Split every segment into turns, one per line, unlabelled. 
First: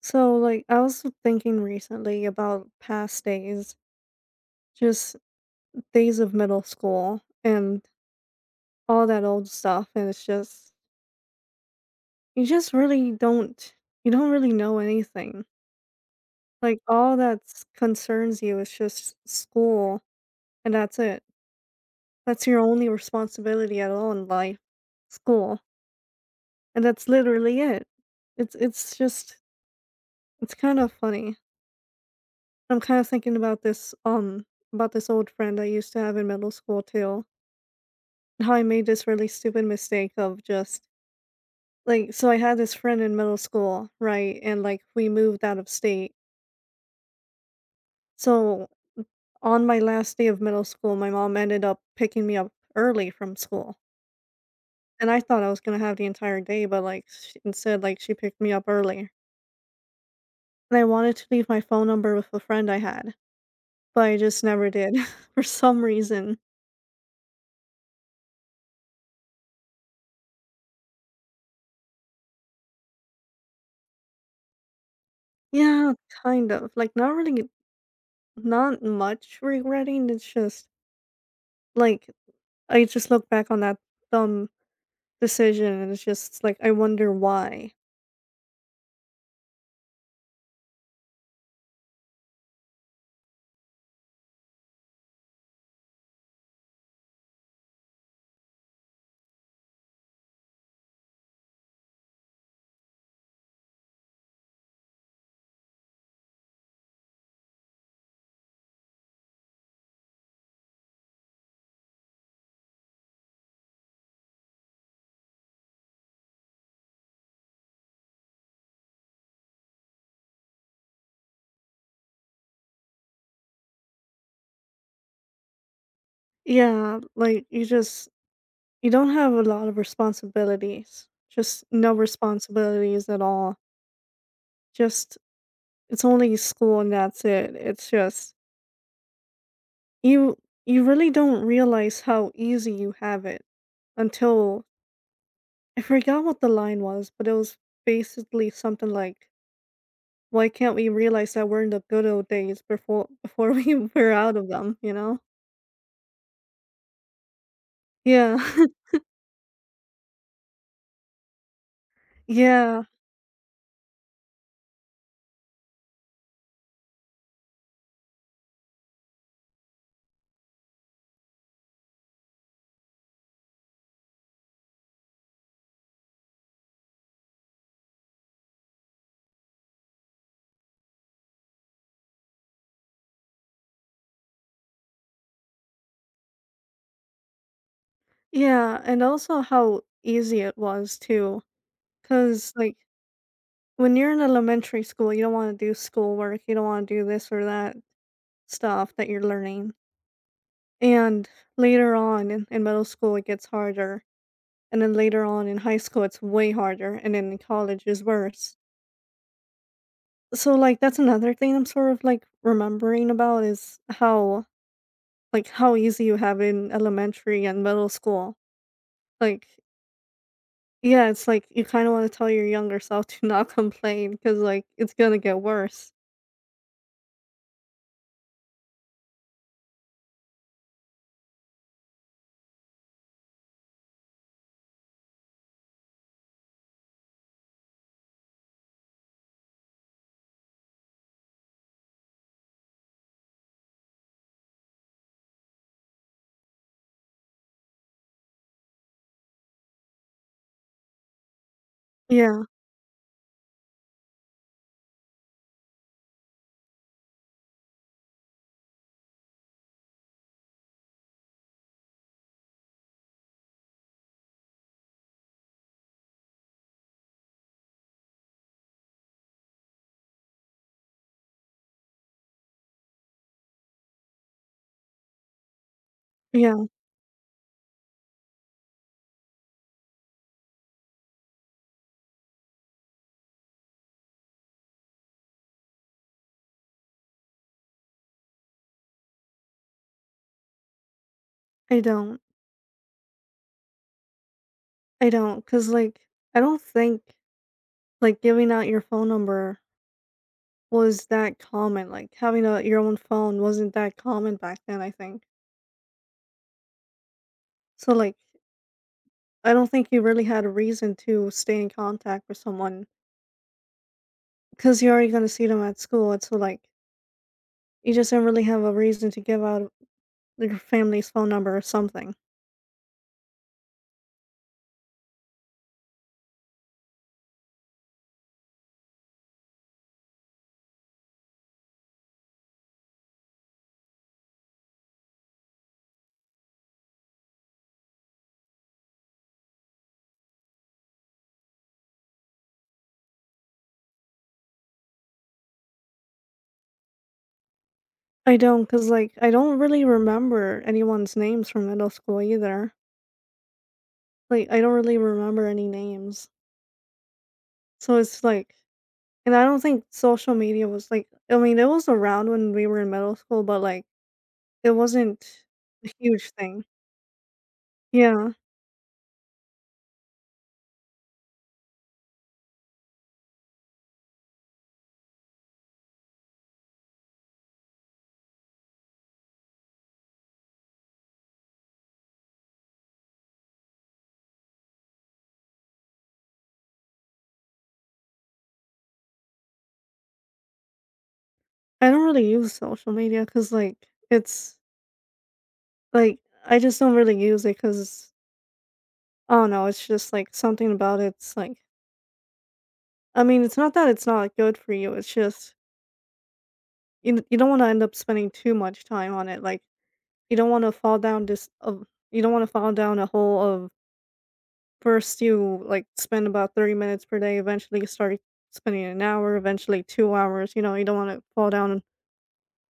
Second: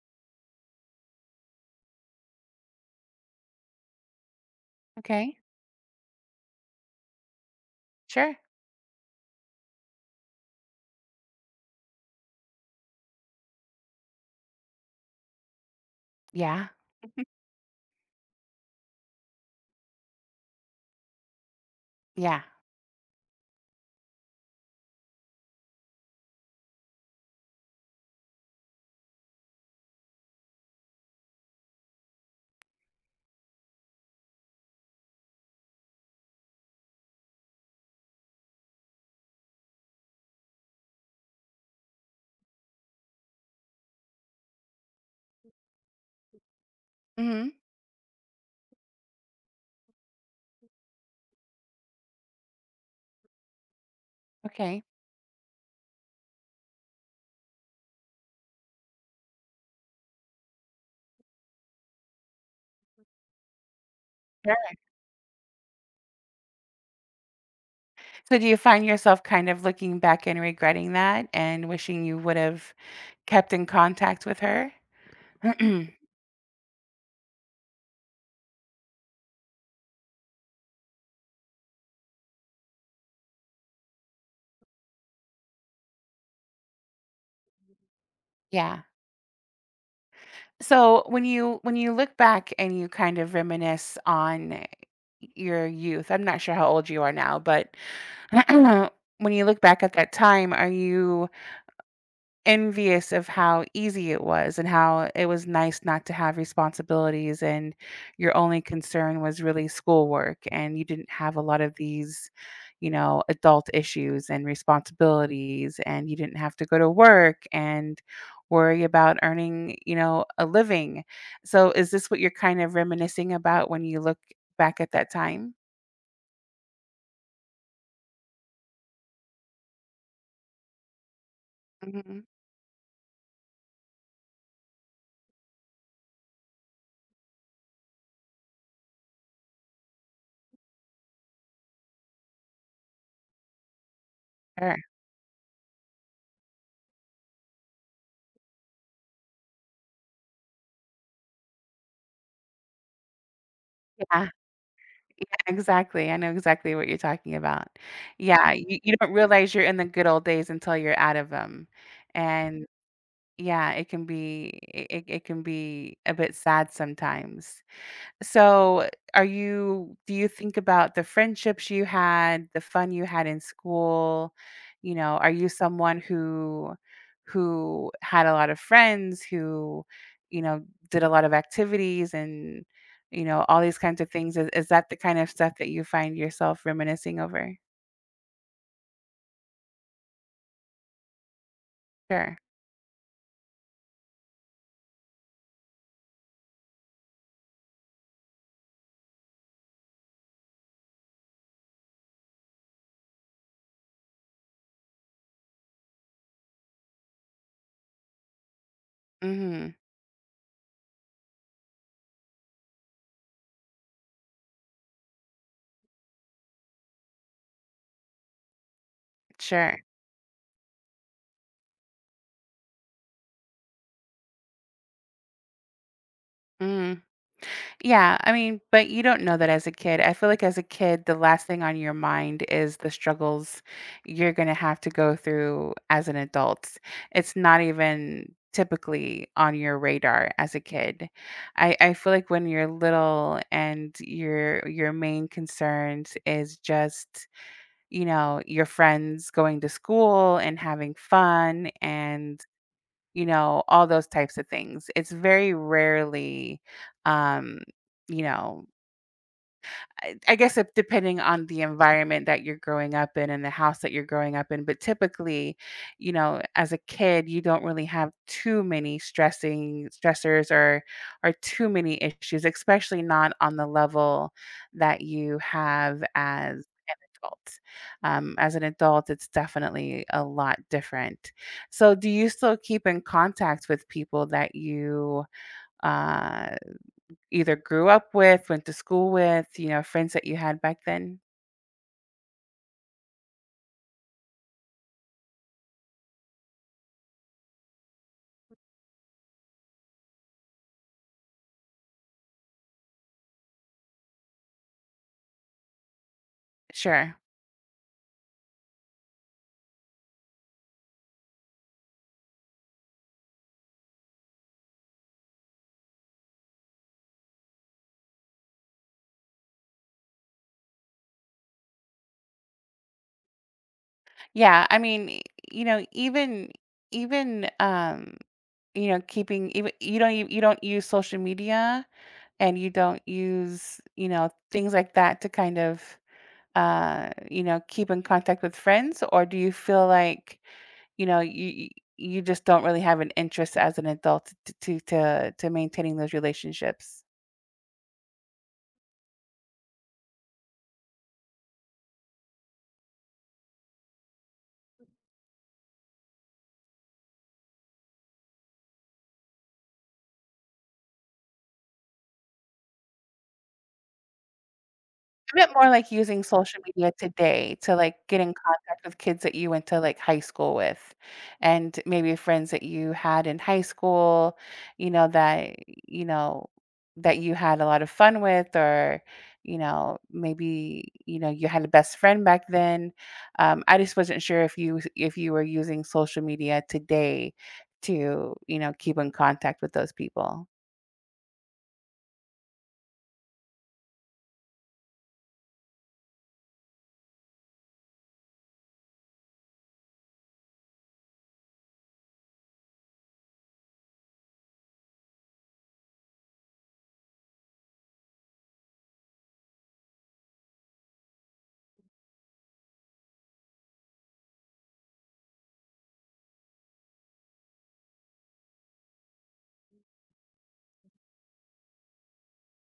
So, like, I was thinking recently about past days, just
Okay.
days of middle school and
Sure.
all that old stuff. And it's just, you just really don't, you don't really know anything.
Yeah.
Like, all that concerns you is just school, and that's it.
Yeah.
That's your only responsibility at all in life, school. And that's literally it. It's just, it's kind of funny. I'm kind of thinking about this old friend I used to have in middle school too, how I made this really stupid mistake of just like, so I had this friend in middle school, right? And like we moved out of state.
Hmm.
So on my last day of middle school, my mom ended up picking me up early from school.
Okay.
And I thought I was going to have the entire day, but like sh instead like she picked me up early. And I wanted to leave my phone number with a friend I had, but I just never
Sure.
did for some reason.
So do you find yourself kind of looking back and regretting that and wishing you would have kept in contact with her?
Yeah, kind of. Like, not really, not much regretting. It's just like, I just look back on that dumb decision, and it's just like, I wonder why.
Yeah. So when you look back and you kind of reminisce on your youth. I'm not sure how old you are now, but when you look back at that time, are you envious of how easy it was and how it was nice not to have responsibilities, and your only concern was really schoolwork, and you didn't have a lot of these adult issues and responsibilities, and you didn't have to go to work and worry about earning a living? So is this what you're kind of reminiscing about when you look back at that time?
Yeah, like you just, you don't have a lot of responsibilities. Just no
Hmm.
responsibilities at all. Just it's only school and that's it. It's just you you really don't realize how easy you have it until,
Sure.
I forgot what the line was, but it was basically something like, "Why can't we realize that we're in the good old days before we were
Yeah.
out of them?" You know?
Yeah, exactly, I know exactly what you're talking about.
Yeah,
Yeah, you don't realize you're in the good old days until you're out of them, and
yeah.
yeah, it can be it it it can be a bit sad sometimes. So, are you do you think about the friendships you had, the fun you had in school? You know, are you someone who had a lot of friends, who, you know, did a lot of activities, and, you know, all these kinds of things? Is that the kind of stuff that you find yourself reminiscing over?
Yeah, and also how easy it was too,
Sure.
cause like, when you're in elementary school, you don't wanna do schoolwork, you don't wanna do this or that stuff that you're learning, and later on in middle school, it gets harder, and then later on in high school, it's way harder, and then in college is worse.
Mhm.
So, like, that's another thing I'm sort of, like, remembering about is how, like, how easy you have in elementary and middle school, like,
Sure.
yeah, it's like you kinda wanna tell your younger self to not complain, cause like, it's gonna get worse.
Mhm. Yeah, I mean, but you don't know that as a kid. I feel like as a kid, the last thing on your mind is the struggles you're going to have to go through as an adult. It's not even typically on your radar as a kid. I feel like when you're little and your main concerns is just, you know, your friends going to school and having fun,
Yeah,
and all those types of things. It's very rarely, um, you know, I guess it, depending on the environment that you're growing up in and the house that you're growing up in. But typically, as a kid, you don't really have too many stressing stressors or too many issues, especially not on the level that you have as
yeah,
adult. As an adult, it's definitely a lot different. So, do you still keep in contact with people that you uh, either grew up with, went to school with, you know, friends that you had back then?
I don't. I don't, not cause like, I don't think, like, giving out your phone number was that common, like, having a your own phone wasn't that common back then, I think.
Sure.
So, like, I don't think you really had a reason to stay in contact with someone, because 'cause you're already gonna see them at school, and so, like, you just don't really have a reason to give out your family's phone number or something.
Yeah. I mean, you know, even, even, keeping even you don't use social media, and you don't use things like that to kind of keep in contact with friends. Or do you feel like, you know, you you just don't really have an interest as an adult t to maintaining those relationships.
I don't, not cause like, I don't really remember anyone's names from middle school either. Like, I don't really remember any names. So it's like, and I don't think social media was, like, I mean, it was around when we were in middle school, but, like, it wasn't
I meant more
a
like using
huge
social
thing.
media today to like get in
Yeah.
contact with kids that you went to like high school with, and maybe friends that you had in high school, you know, you know, that you had a lot of fun with, or, maybe, you had a best friend back then. I just wasn't sure if you were using social media today to, keep in contact with those people.
I don't really use social media, cause like, it's like, I just don't really use it, cause I don't know, it's just, like, something about it's, like, I mean, it's not that it's not good for you, it's just you don't wanna end up spending too much time on it, like, you don't wanna fall down this of you don't wanna fall down a hole of, first you, like, spend about 30 minutes per day, eventually you start spending an hour, eventually 2 hours, you know, you don't wanna fall down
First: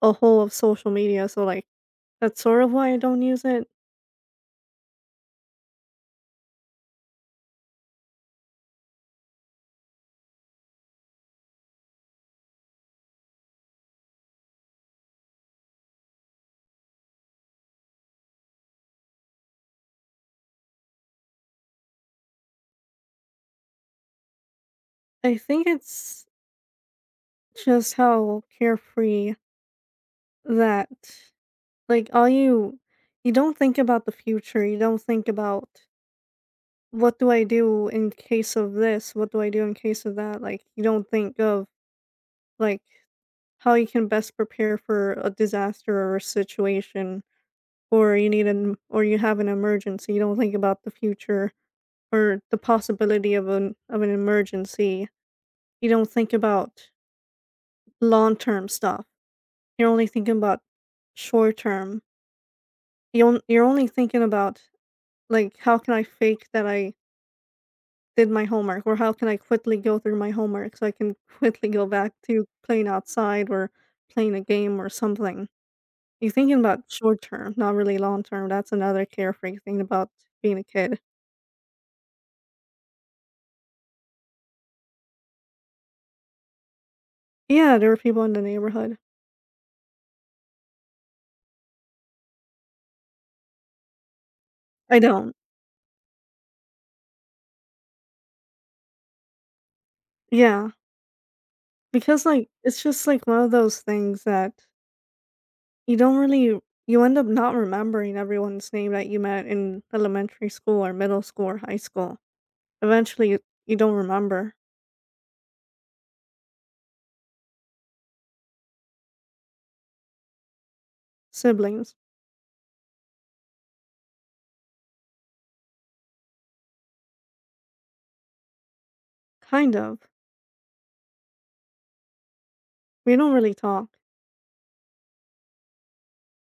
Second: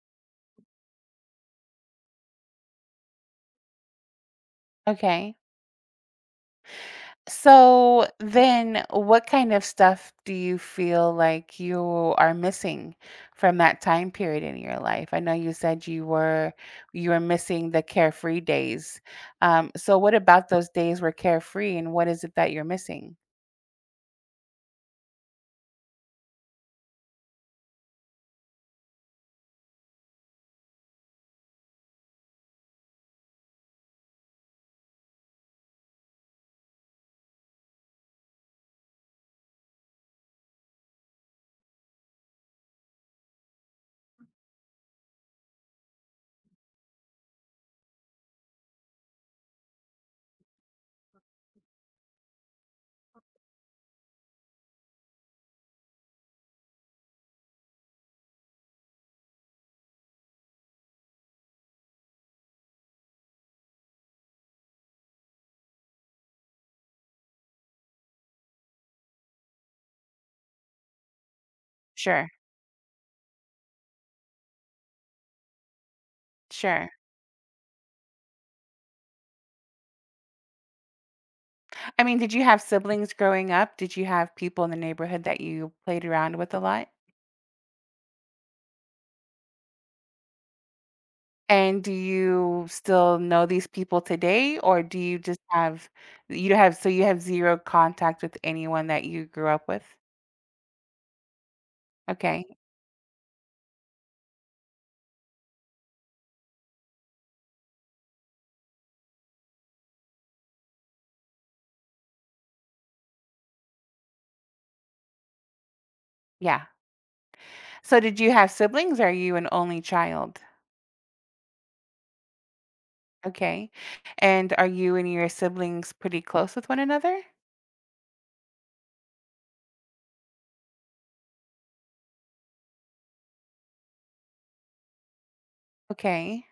a hole of social media, so, like, that's sort of why I don't use it.
Okay. So then, what kind of stuff do you feel like you are missing from that time period in your life? I know you said you were missing the carefree days. So what about those days were carefree, and what is it that you're missing?
I think it's just how carefree that, like, all you, you don't think about the future, you don't think about, "What do I do in case of this? What do I do in case of that?" Like, you don't think of, like, how you can best prepare for a disaster or a situation, or you need an, or you have an emergency, you don't think about the future or the possibility of an emergency. You don't think about long-term stuff. You're only thinking about short-term. You're only thinking about, like, how can I fake that I did my homework or how can I quickly go through my homework so I can quickly go back
Sure,
to playing outside or playing a game or something. You're thinking about
sure.
short term, not really long term, that's another carefree thing about being a kid.
I mean, did you have siblings growing up? Did you have people in the neighborhood that you played around with a lot?
Yeah, there were people in the neighborhood.
And do you still know these people today, or do
I
you
don't.
just have, you don't have, so you have 0 contact with anyone that you grew up with?
Yeah, because,
Okay,
like, it's just, like, one of those things that you don't really, you end up not remembering everyone's name that you met in elementary school or middle school or high school. Eventually, you don't remember,
yeah. So did you have siblings? Are you an only child?
siblings.
Okay. And are you and your siblings pretty close with one another?
Kind of. We don't really talk.
Okay.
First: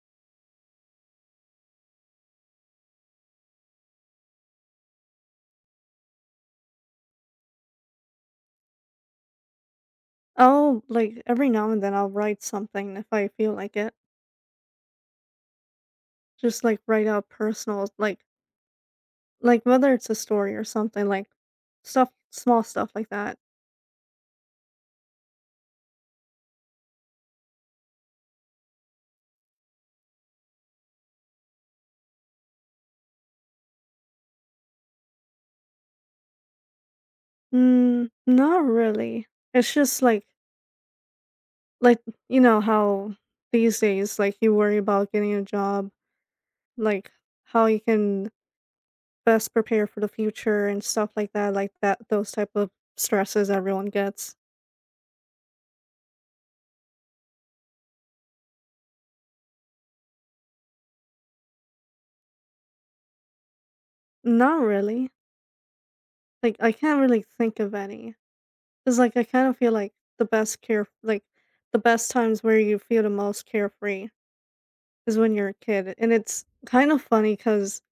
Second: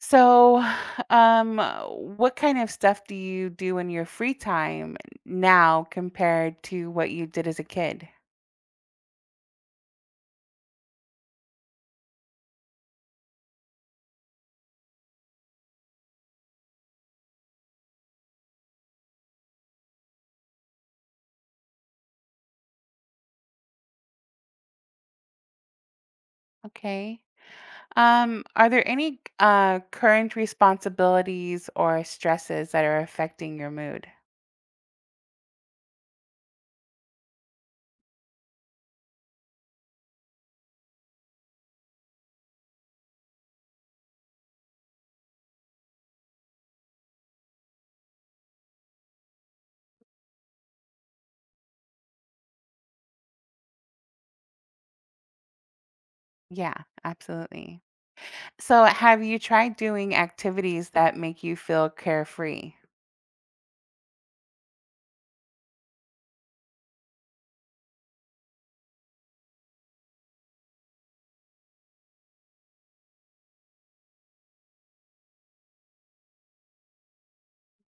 So, um, what kind of stuff do you do in your free time now compared to what you did as a kid?
I'll like, every now and then, I'll write something if I feel like it. Just, like, write out personal, like, whether it's a story or something, like, stuff, small stuff like that.
Okay. Are there any current responsibilities or stresses that are affecting your mood?
Mm, not really. It's just like, you know how these days, like, you worry about getting a job, like, how you can best prepare for the future and stuff like that, like that, those type of stresses everyone gets.
Yeah, absolutely. So, have you tried doing activities that make you feel carefree?
Not really. Like, I can't really think of any. 'Cause, like, I kinda feel like the best times where you feel the most carefree is when you're a kid, and it's kind of funny, cause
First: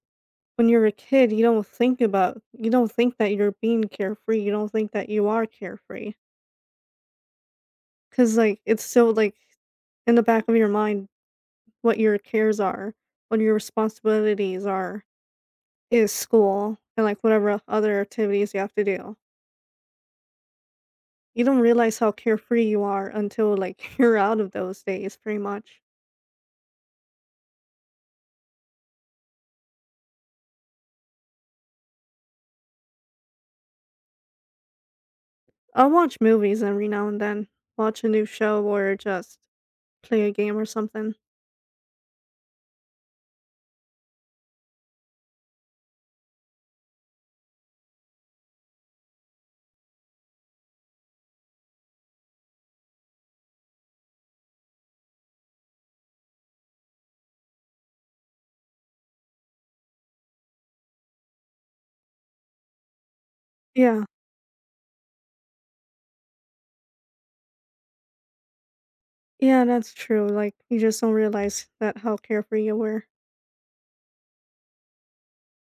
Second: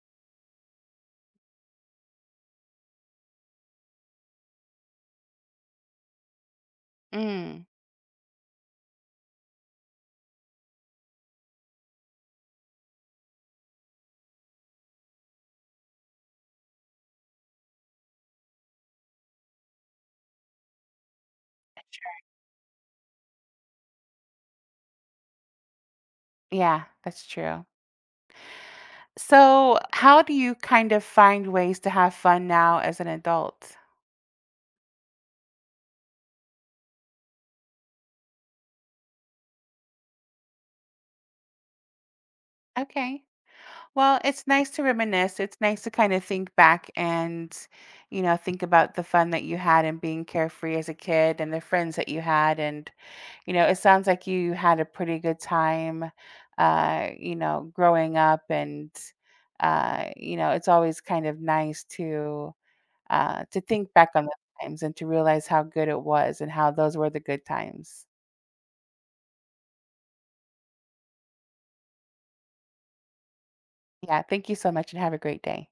when you're a kid, you don't think that you're being carefree, you don't think that you are carefree, you do not think that you are carefree,
Mm,
cause like, it's still like, in the back of your mind what your cares are, what your responsibilities are, is school and, like, whatever other activities you have to do. You don't realize how carefree you are until, like, you're out of those days pretty much.
yeah, that's true. So, how do you kind of find ways to have fun now as an adult?
I'll watch movies every now and then, watch a new show or just play a game or something.
Okay. Well, it's nice to reminisce. It's nice to kind of think back and, think about the fun that you had and being carefree as a kid and the friends that you had, and, it sounds like you had a pretty good time, growing up. And, it's always kind of nice to think
Yeah.
back on the times and to realize how good it was and how those were the good times.
Yeah, that's true. Like, you just don't realize that how carefree you were.
Yeah, thank you so much and have a great day.